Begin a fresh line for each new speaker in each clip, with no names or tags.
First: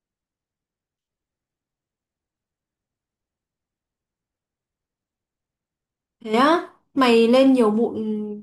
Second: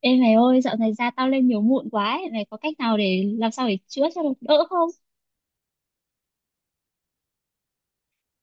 Ê mày ơi, dạo này da tao lên nhiều mụn quá ấy. Mày có cách nào để làm sao để chữa cho nó đỡ không?
Thế á, mày lên nhiều mụn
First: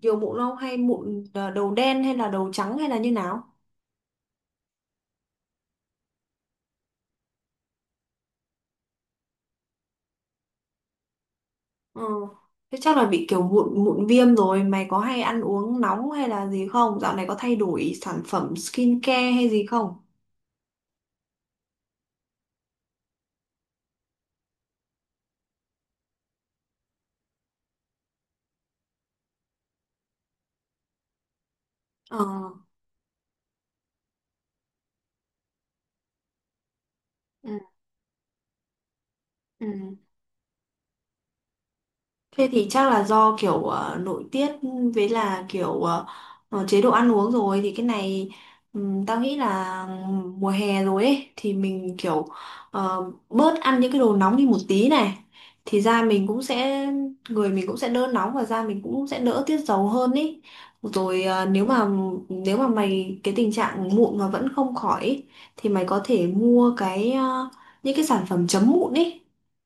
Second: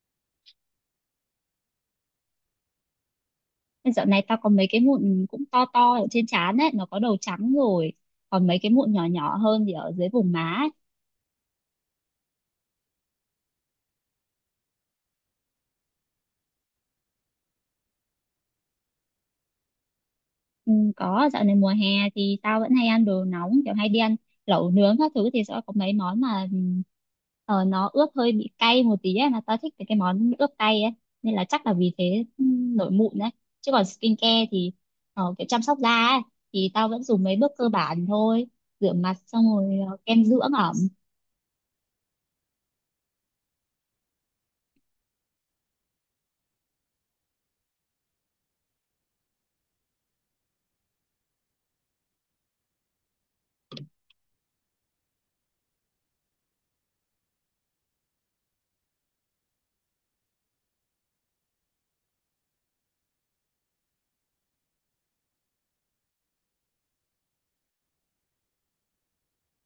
nhiều mụn không hay mụn à, đầu đen hay là đầu trắng hay là như nào?
Dạo này tao có mấy cái mụn cũng to to ở trên trán ấy, nó có đầu trắng rồi. Còn mấy cái mụn nhỏ nhỏ hơn thì ở dưới vùng má.
Ừ. Thế chắc là bị kiểu mụn mụn viêm rồi, mày có hay ăn uống nóng hay là gì không? Dạo này có thay đổi sản phẩm skincare hay gì không?
Ừ, có dạo này mùa hè thì tao vẫn hay ăn đồ nóng kiểu hay đi ăn lẩu nướng các thứ thì sẽ có mấy món mà nó ướp hơi bị cay một tí ấy mà tao thích cái món ướp cay ấy nên là chắc là vì
Ờ.
thế, nổi mụn đấy. Chứ còn skincare thì kiểu chăm sóc da ấy thì tao vẫn dùng mấy
Ừ.
bước cơ bản thôi, rửa mặt xong
Ừ.
rồi kem dưỡng ẩm.
Thế thì chắc là do kiểu nội tiết, với là kiểu chế độ ăn uống, rồi thì cái này tao nghĩ là mùa hè rồi ấy thì mình kiểu bớt ăn những cái đồ nóng đi một tí này thì da mình cũng sẽ, người mình cũng sẽ đỡ nóng và da mình cũng sẽ đỡ tiết dầu hơn ý. Rồi nếu mà mày cái tình trạng mụn mà vẫn không khỏi ý, thì mày có thể mua cái những cái sản phẩm chấm mụn ý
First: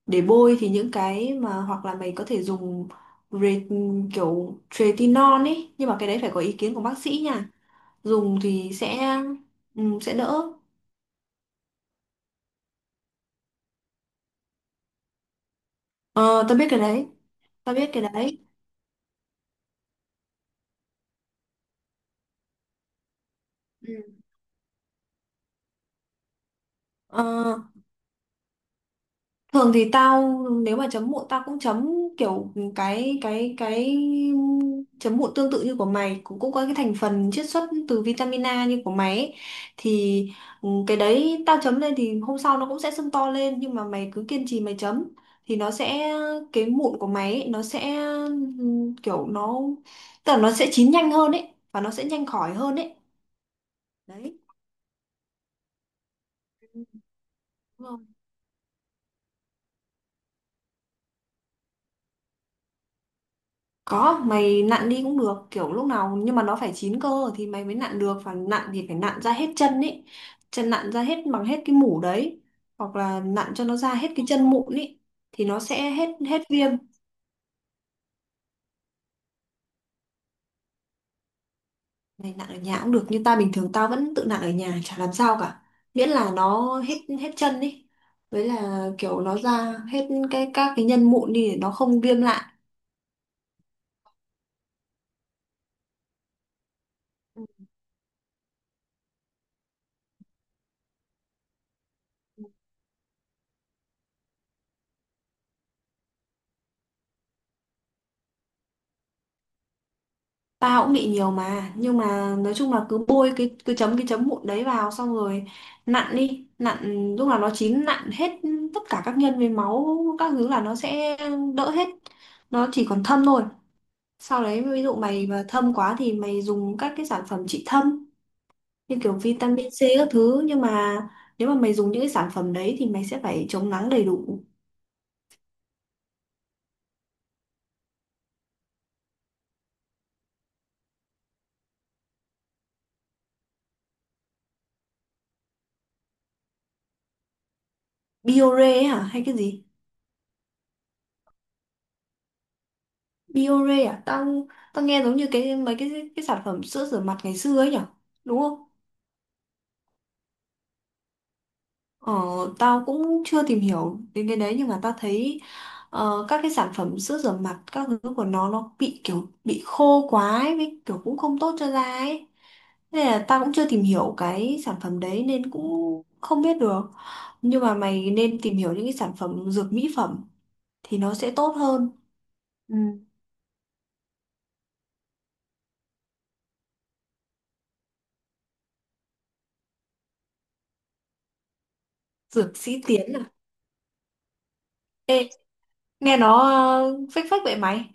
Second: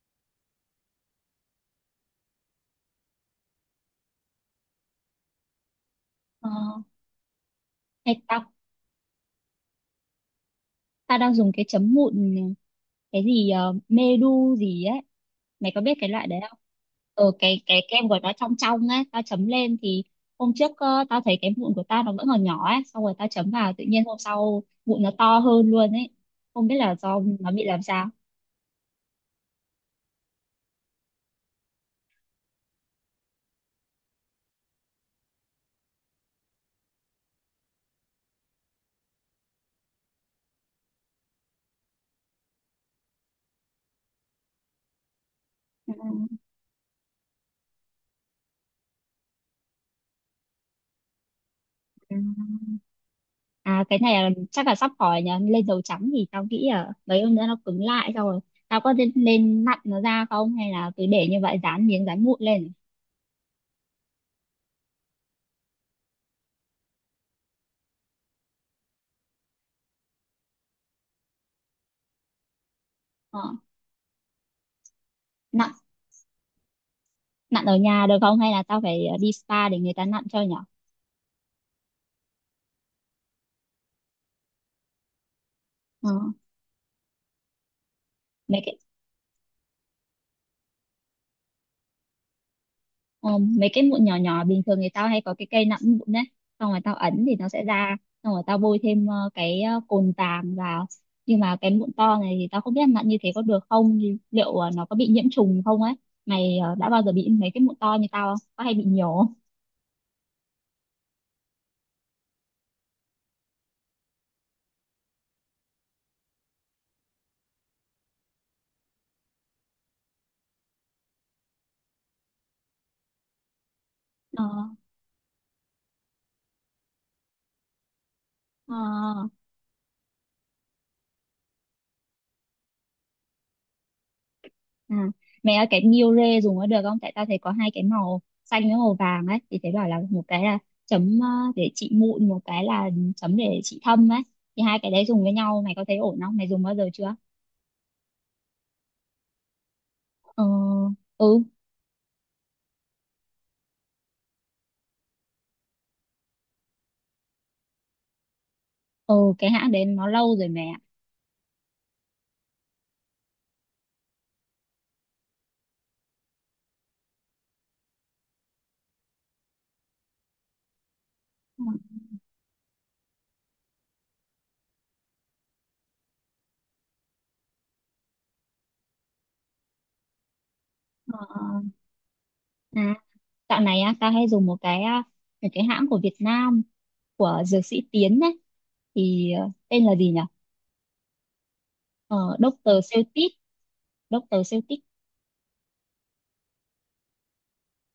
để bôi, thì những cái mà hoặc là mày có thể dùng re, kiểu retinol ấy, nhưng mà cái đấy phải có ý kiến
Uh,
của bác sĩ nha.
hay
Dùng
tao
thì sẽ đỡ.
Ta đang dùng cái chấm mụn, cái gì medu gì ấy, mày có biết cái loại đấy
Ờ,
không?
Tao biết cái đấy.
Cái
tao biết cái
kem của nó
đấy
trong trong ấy, tao chấm lên thì hôm trước tao thấy cái mụn của tao nó vẫn còn nhỏ ấy, xong rồi tao chấm vào tự
Ừ.
nhiên hôm sau mụn nó to hơn luôn ấy, không biết là do nó
Ờ,
bị làm sao.
thường thì tao nếu mà chấm mụn tao cũng chấm kiểu cái chấm mụn tương tự như của mày, cũng cũng có cái thành phần chiết xuất từ vitamin A như của mày ấy. Thì cái đấy tao chấm lên thì hôm sau nó cũng sẽ sưng to lên, nhưng mà mày cứ kiên trì mày chấm thì nó
Ừ.
sẽ, cái mụn của mày ấy, nó sẽ kiểu nó tức là nó sẽ chín nhanh hơn ấy và nó sẽ
Ừ.
nhanh khỏi hơn ấy,
À, cái này là
đấy.
chắc là sắp khỏi nhờ lên dầu trắng thì tao nghĩ là mấy hôm nữa nó cứng lại
Đúng.
xong rồi tao có nên nặn nó ra không, hay là cứ để như vậy dán miếng dán mụn lên?
Có, mày nặn đi cũng được, kiểu lúc nào nhưng mà nó phải chín cơ thì mày mới nặn được, và nặn thì phải nặn ra hết chân ấy. Chân nặn ra hết, bằng hết cái mủ đấy, hoặc là
Ờ.
nặn cho nó ra hết cái chân mụn ấy thì nó
Nặn,
sẽ hết hết viêm.
ở nhà được không hay là tao phải đi spa để người ta nặn cho nhở?
Mày nặn ở nhà cũng được, như ta bình thường tao vẫn tự nặn ở nhà chả làm sao cả. Miễn
Ờ,
là nó hết hết chân ấy. Với
mấy cái
là kiểu nó ra hết cái các cái nhân mụn đi để nó không viêm lại.
ờ, mấy cái mụn nhỏ nhỏ bình thường người tao hay có cái cây nặn mụn đấy, xong rồi tao ấn thì nó sẽ ra, xong rồi tao bôi thêm cồn vàng vào, nhưng mà cái mụn to này thì tao không biết nặn như thế có được không, thì liệu nó có bị nhiễm trùng không ấy. Mày đã bao giờ bị mấy cái mụn to như tao không, có hay bị nhiều không?
Tao cũng bị nhiều mà, nhưng mà nói chung là cứ bôi cái, cứ chấm cái chấm mụn đấy vào xong rồi nặn đi, nặn lúc nào nó chín, nặn hết tất cả các nhân với máu các thứ là nó sẽ đỡ hết, nó chỉ còn thâm thôi. Sau
ờ
đấy ví dụ mày mà thâm quá thì mày dùng các cái sản phẩm trị thâm như kiểu
ờ
vitamin C các thứ, nhưng mà nếu mà mày dùng những cái sản phẩm đấy thì mày sẽ phải chống nắng đầy đủ.
À, mẹ ơi, cái Miu Re dùng có được không? Tại tao thấy có hai cái màu xanh với màu vàng ấy, thì thấy bảo là một cái là chấm để trị mụn, một cái là chấm để trị thâm ấy, thì hai cái đấy dùng với nhau mày có thấy ổn không? Mày dùng bao giờ chưa?
Biore ấy hả hay cái gì?
Ờ, ừ.
Biore à? Tao tao nghe giống như cái mấy cái sản phẩm sữa rửa mặt ngày xưa ấy nhở? Đúng không?
Ừ, cái hãng đấy nó lâu rồi mẹ ạ.
Ờ, tao cũng chưa tìm hiểu đến cái đấy, nhưng mà tao thấy các cái sản phẩm sữa rửa mặt các thứ của nó bị kiểu bị khô quá ấy, với kiểu cũng không tốt cho da ấy. Nên là tao cũng chưa tìm hiểu cái sản phẩm đấy nên cũng không biết được. Nhưng mà mày nên tìm hiểu những cái sản phẩm dược mỹ phẩm thì nó
Ờ,
sẽ tốt hơn. Ừ.
à, Dạo này á tao hay dùng một cái hãng của Việt Nam, của dược sĩ Tiến ấy, thì tên là gì nhỉ? Ờ,
Dược
Doctor
sĩ Tiến à?
Celtic, Doctor.
Ê, nghe nó phách phách vậy mày.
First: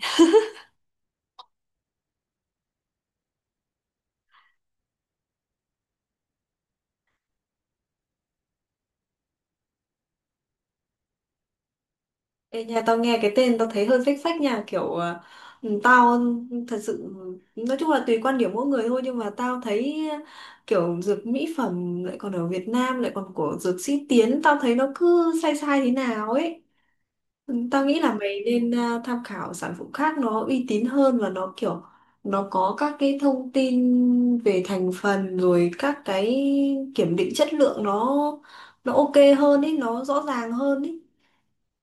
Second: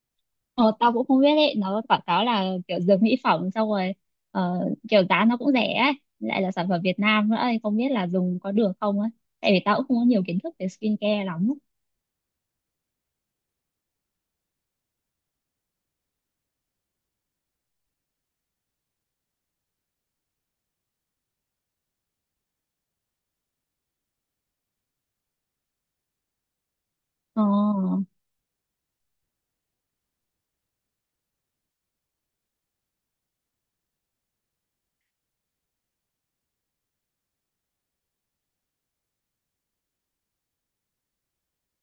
Ờ, tao cũng không biết đấy, nó quảng cáo là kiểu dược mỹ phẩm xong rồi ờ, kiểu giá nó cũng rẻ ấy, lại là sản phẩm Việt Nam nữa ấy, không biết là dùng có được không ấy, tại vì tao cũng không có nhiều kiến thức về skincare lắm.
Ê, nhà tao nghe cái tên tao thấy hơi phách phách nha, kiểu tao thật sự nói chung là tùy quan điểm mỗi người thôi, nhưng mà tao thấy kiểu dược mỹ phẩm lại còn ở Việt Nam, lại còn của dược sĩ Tiến, tao thấy nó cứ sai sai thế nào ấy.
ờ,
Tao nghĩ là mày nên tham khảo sản phẩm khác, nó uy tín hơn và nó kiểu nó có các cái thông tin về thành phần, rồi các cái kiểm định chất lượng, nó ok hơn ấy, nó rõ ràng hơn ấy.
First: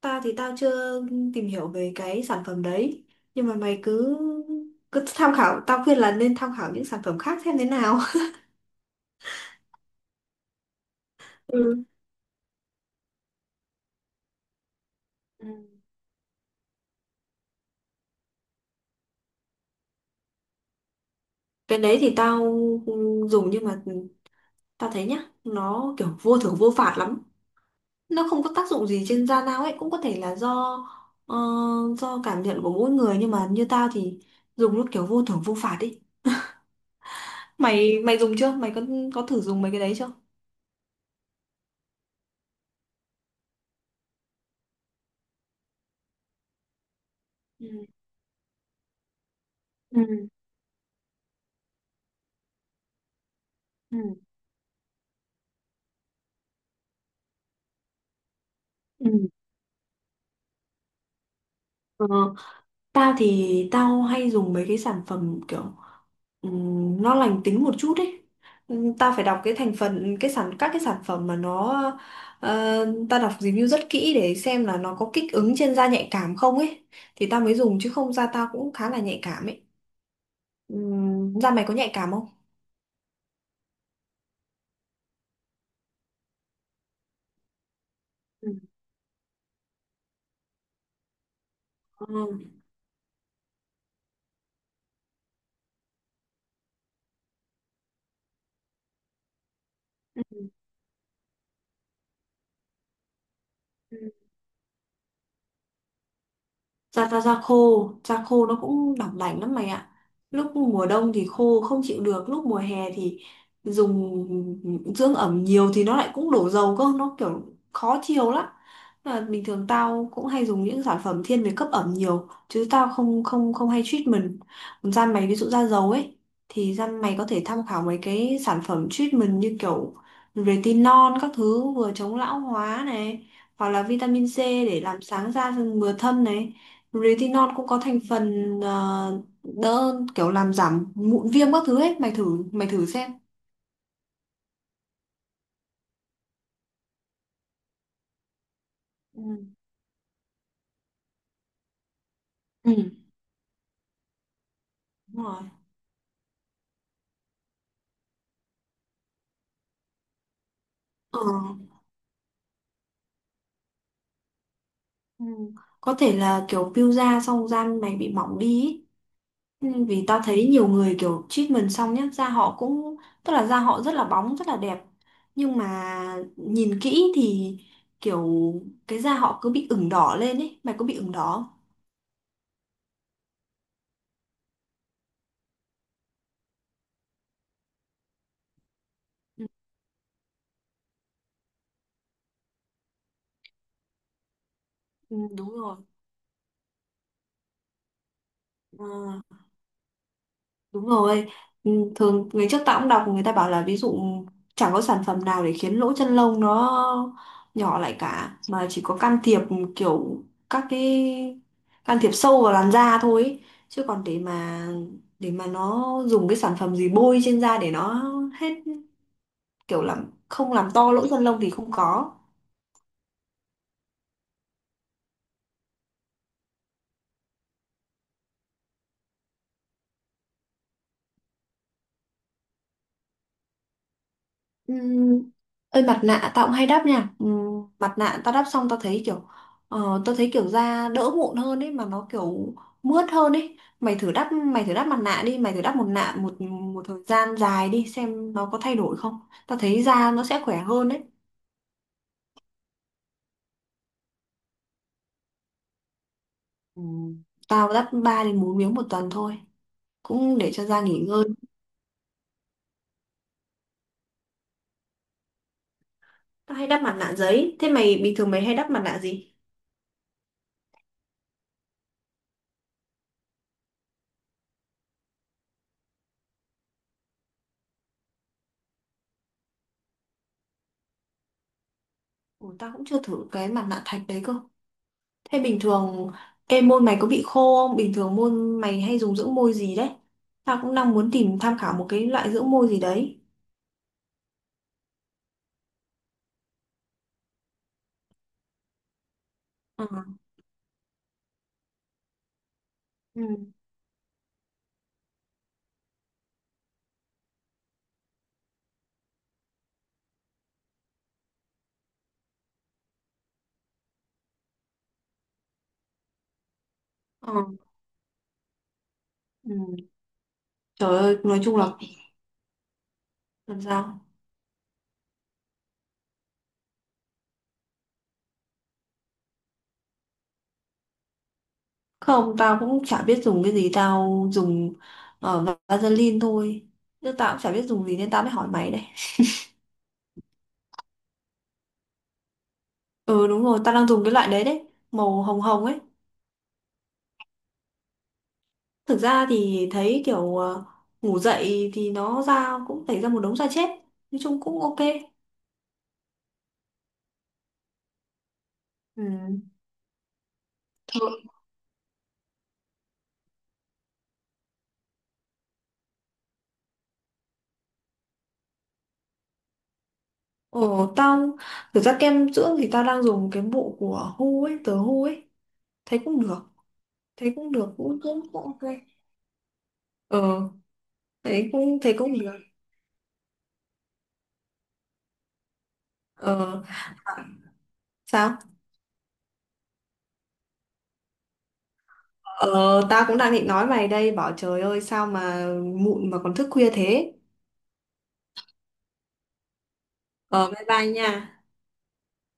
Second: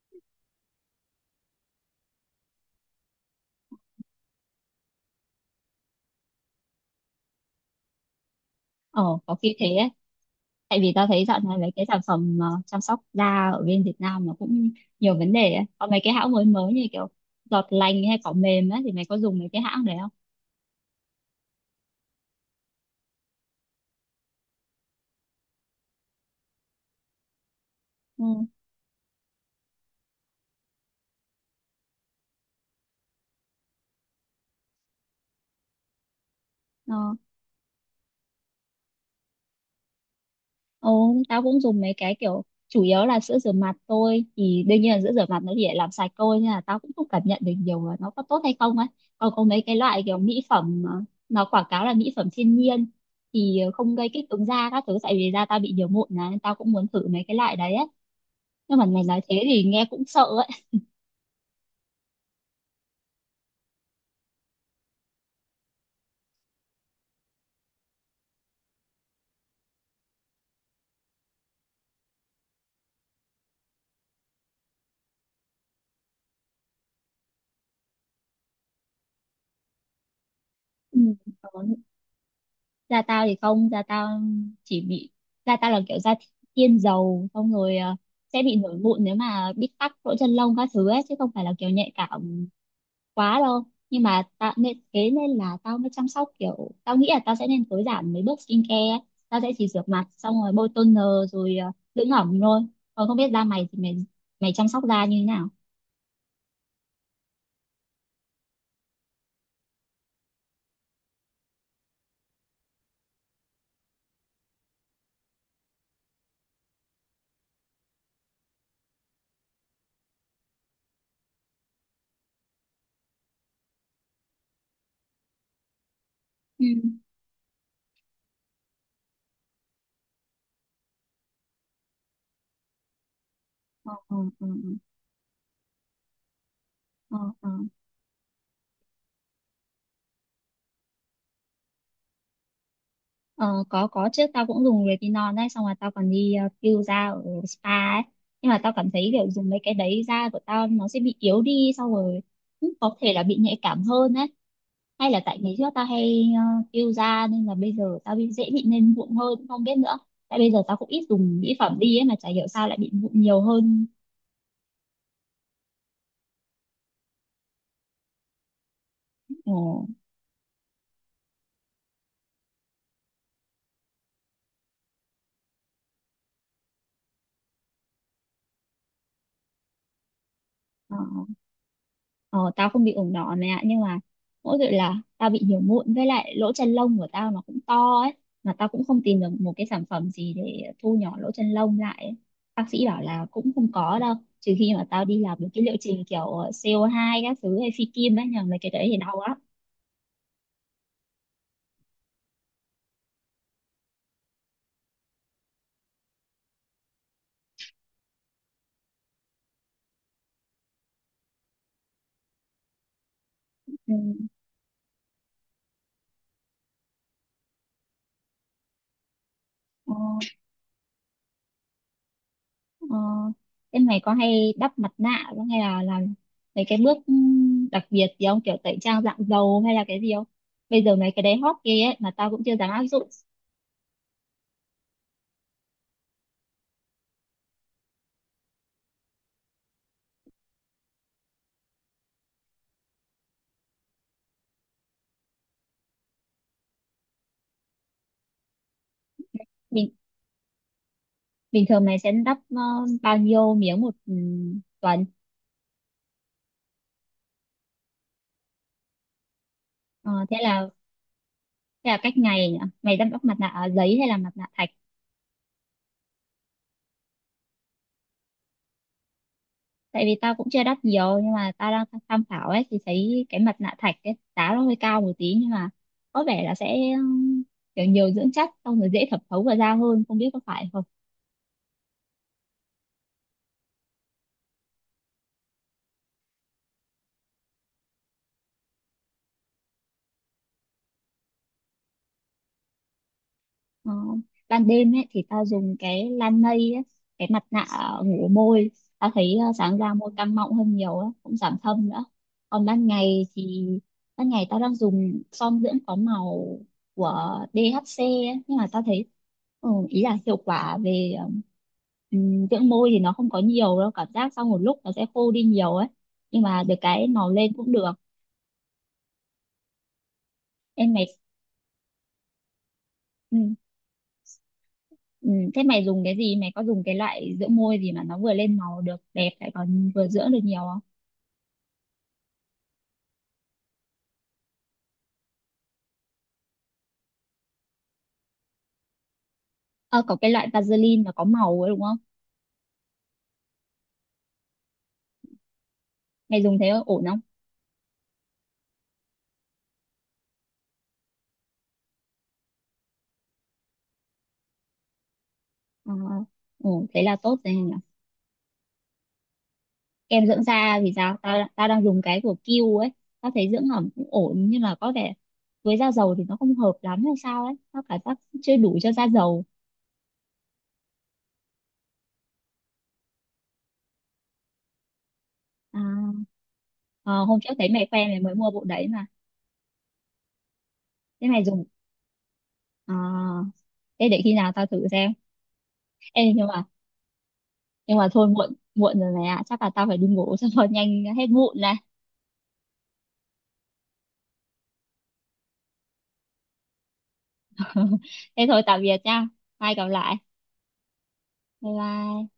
Tao thì tao chưa tìm hiểu về cái sản phẩm đấy. Nhưng mà mày cứ cứ tham khảo, tao khuyên là nên tham khảo những sản phẩm khác xem thế nào.
ờ, có khi thế ấy, tại vì tao thấy dạo này mấy
Ừ.
cái sản phẩm chăm sóc da ở bên Việt Nam nó cũng nhiều vấn đề ấy.
Ừ.
Có mấy cái hãng mới mới như kiểu giọt lành hay cỏ mềm ấy, thì mày có dùng mấy cái hãng đấy không?
Cái đấy thì tao dùng, nhưng mà tao thấy nhá, nó kiểu vô thưởng vô phạt lắm, nó không
Ừ.
có tác dụng gì trên da dao ấy. Cũng có thể là do ờ, do cảm nhận của mỗi người, nhưng mà như tao thì dùng lúc kiểu vô thưởng vô phạt ấy.
Ờ.
Mày mày dùng chưa, mày có thử dùng mấy cái đấy chưa?
Ồ, tao cũng dùng mấy cái kiểu chủ yếu là sữa rửa mặt thôi, thì đương nhiên là sữa rửa mặt nó chỉ để làm sạch thôi nên là tao cũng không cảm nhận được
Ừ,
nhiều là nó có tốt hay không ấy. Còn có mấy cái loại
ừ,
kiểu mỹ phẩm nó quảng cáo là mỹ phẩm thiên nhiên thì không
ừ,
gây kích ứng da các thứ, tại vì da tao bị nhiều mụn này nên tao cũng muốn thử mấy cái loại đấy ấy. Nhưng mà mày
ừ.
nói thế thì nghe cũng sợ ấy.
Ờ, tao thì tao hay dùng mấy cái sản phẩm kiểu nó lành tính một chút ấy. Tao phải đọc cái thành phần cái sản các cái sản phẩm, mà nó tao đọc review rất kỹ để xem là nó có kích ứng trên da nhạy cảm không ấy, thì tao mới dùng, chứ không da tao cũng khá là nhạy cảm ấy.
Ừ.
Da mày có nhạy cảm không?
Da tao thì không, chỉ bị da tao là kiểu da thiên dầu xong rồi sẽ
Ừ.
bị nổi mụn nếu mà bị tắc lỗ chân lông các thứ ấy, chứ không phải là kiểu nhạy cảm quá đâu. Nhưng mà tao nên thế nên là tao mới chăm sóc, kiểu tao nghĩ là tao sẽ nên tối giản mấy bước skincare ấy. Tao sẽ chỉ rửa mặt xong rồi bôi toner rồi dưỡng ẩm thôi, còn không biết da mày thì
Ừ.
mày mày chăm sóc da như thế nào?
da da da khô nó cũng đỏng đảnh lắm mày ạ. Lúc mùa đông thì khô không chịu được, lúc mùa hè thì dùng dưỡng ẩm nhiều thì nó lại cũng đổ dầu cơ, nó kiểu khó chịu lắm. Nên là bình thường tao cũng hay dùng những sản phẩm thiên về cấp ẩm nhiều, chứ tao không không không hay treatment. Còn da mày ví dụ da dầu ấy,
Ừ.
thì da mày có thể tham khảo mấy cái sản phẩm treatment như kiểu retinol các thứ, vừa chống lão hóa này, hoặc là
Ừ,
vitamin C để làm sáng da mừa thâm này. Retinol cũng
ừ.
có thành phần đỡ kiểu làm giảm mụn viêm các thứ ấy, mày thử xem.
Ờ, có chứ, tao cũng dùng retinol đấy, xong rồi tao còn đi peel da ở spa ấy, nhưng mà tao cảm thấy kiểu dùng
Ừ.
mấy cái đấy da của tao nó sẽ bị yếu đi xong rồi cũng
Ừ,
có thể là bị nhạy cảm hơn ấy, hay là
đúng
tại
rồi.
ngày trước tao hay peel da nên là bây giờ tao bị dễ bị lên mụn hơn, cũng không biết nữa. Tại bây giờ tao cũng ít
Ờ,
dùng mỹ phẩm đi ấy mà chả hiểu sao lại bị mụn nhiều hơn.
ừ có thể là kiểu peel da xong da mày bị mỏng đi ý. Ừ,
Ồ,
vì tao thấy nhiều người kiểu treatment xong nhá, da họ cũng, tức là da họ rất là bóng, rất là đẹp. Nhưng mà nhìn kỹ thì kiểu cái da họ cứ bị ửng đỏ lên ấy, mày có bị
ờ.
ửng đỏ không?
Ờ, tao không bị ửng đỏ mẹ ạ, nhưng mà mỗi tội là tao bị nhiều mụn, với lại lỗ chân lông của tao nó cũng to ấy, mà tao cũng không tìm được
Ừ,
một cái sản phẩm gì để thu nhỏ lỗ chân lông lại ấy. Bác sĩ bảo là cũng không có đâu, trừ khi mà tao
ừ,
đi làm được
đúng
cái liệu
rồi.
trình kiểu co hai các thứ hay phi kim ấy nhờ, mấy cái
Ờ,
đấy thì đau lắm.
đúng rồi, ừ, thường ngày trước tao cũng đọc người ta bảo là ví dụ chẳng có sản phẩm nào để khiến lỗ chân lông nó nhỏ lại cả, mà chỉ có can thiệp kiểu các cái, can thiệp sâu vào làn da thôi ấy. Chứ
Ừ.
còn để mà nó dùng cái sản phẩm gì bôi trên da để nó hết, kiểu
Ờ,
làm không làm to lỗ chân lông thì không có.
ờ. Thế mày có hay đắp mặt nạ không, hay là làm mấy cái bước đặc biệt gì không, kiểu tẩy trang dạng dầu hay là cái gì không? Bây giờ mấy cái đấy hot ghê ấy mà tao cũng chưa dám áp dụng.
Ừm, Ơi mặt nạ tao cũng hay đắp nha. Mặt nạ tao đắp xong tao thấy kiểu tao thấy kiểu da đỡ mụn hơn ấy, mà nó kiểu mướt hơn ấy. Mày thử đắp mặt nạ đi, mày thử đắp một nạ một một thời gian dài đi xem nó có thay đổi không. Tao thấy
Mình,
da nó sẽ khỏe hơn đấy.
bình thường mày sẽ đắp bao nhiêu miếng một, tuần?
Ừm, Tao đắp 3 đến 4 miếng một tuần thôi,
Ờ, thế
cũng để cho
là
da nghỉ ngơi.
Thế là cách ngày nhỉ? Mày đắp đắp mặt nạ à, giấy hay là mặt nạ thạch?
Tao hay đắp mặt nạ giấy. Thế mày bình thường mày hay đắp mặt nạ gì?
Tại vì tao cũng chưa đắp nhiều nhưng mà tao đang tham khảo ấy, thì thấy cái mặt nạ thạch cái giá nó hơi cao một tí nhưng mà có vẻ là sẽ kiểu nhiều dưỡng chất xong rồi dễ thẩm thấu vào da hơn, không biết có phải không.
Ủa, tao cũng chưa thử cái mặt nạ thạch đấy cơ. Thế bình thường em môn mày có bị khô không? Bình thường môn mày hay dùng dưỡng môi gì đấy? Tao cũng đang muốn tìm tham khảo một cái loại dưỡng môi gì đấy.
Ờ, ban đêm ấy thì tao dùng cái Lanei ấy, cái mặt nạ ngủ môi, tao thấy sáng
Ờ.
ra môi căng mọng hơn nhiều ấy, cũng giảm thâm nữa. Còn ban ngày
Ừ.
thì, ban ngày tao đang dùng son dưỡng có màu của DHC ấy, nhưng mà tao thấy ý là hiệu quả về ừ, dưỡng môi thì nó không có nhiều đâu, cảm giác sau một lúc nó sẽ khô đi nhiều ấy, nhưng mà được cái màu
Ờ.
lên cũng được.
Ừ.
Em
Trời
mày.
ơi, nói chung là
Ừ.
làm sao?
Ừ, thế mày dùng cái gì? Mày có dùng cái loại dưỡng môi gì mà nó vừa lên màu được đẹp lại còn vừa dưỡng được nhiều không?
Không, tao cũng chả biết dùng cái gì, tao dùng Vaseline thôi. Nhưng tao cũng chả biết dùng gì nên tao mới hỏi mày đây.
Ờ, có cái loại Vaseline mà có màu ấy đúng không?
Ừ, đúng rồi, tao đang dùng cái loại đấy đấy, màu hồng hồng ấy.
Mày dùng thế ổn không?
Thực ra thì thấy kiểu ngủ dậy thì nó ra cũng tẩy ra một đống da chết. Nói chung cũng ok.
Ờ, ổn, thế là tốt rồi nhỉ.
Ừ.
Kem dưỡng da thì sao? Tao Tao đang dùng cái của Q ấy. Tao thấy dưỡng ẩm cũng ổn nhưng mà có vẻ với da dầu thì nó không hợp lắm hay sao ấy. Tao cảm giác chưa đủ cho da dầu.
Ồ, tao thực ra kem dưỡng thì tao đang dùng cái bộ của Hu ấy, tờ Hu ấy,
À,
thấy cũng được,
ờ,
thấy
hôm
cũng
trước thấy
được,
mày
cũng
khoe mày
cũng
mới
cũng
mua
ok.
bộ đấy mà.
Ờ,
Thế mày
thấy
dùng.
cũng thấy cũng được.
À, thế để khi nào tao thử xem. Ê, nhưng
Ờ,
mà,
à,
nhưng mà thôi,
Sao?
muộn muộn rồi này ạ, chắc là tao phải đi ngủ xong rồi nhanh hết mụn này.
Ờ, tao cũng đang định nói mày đây, bảo trời ơi sao mà mụn mà còn thức khuya thế.
Thế thôi, tạm biệt nha, mai gặp lại,
Ờ, bye bye nha.
bye bye.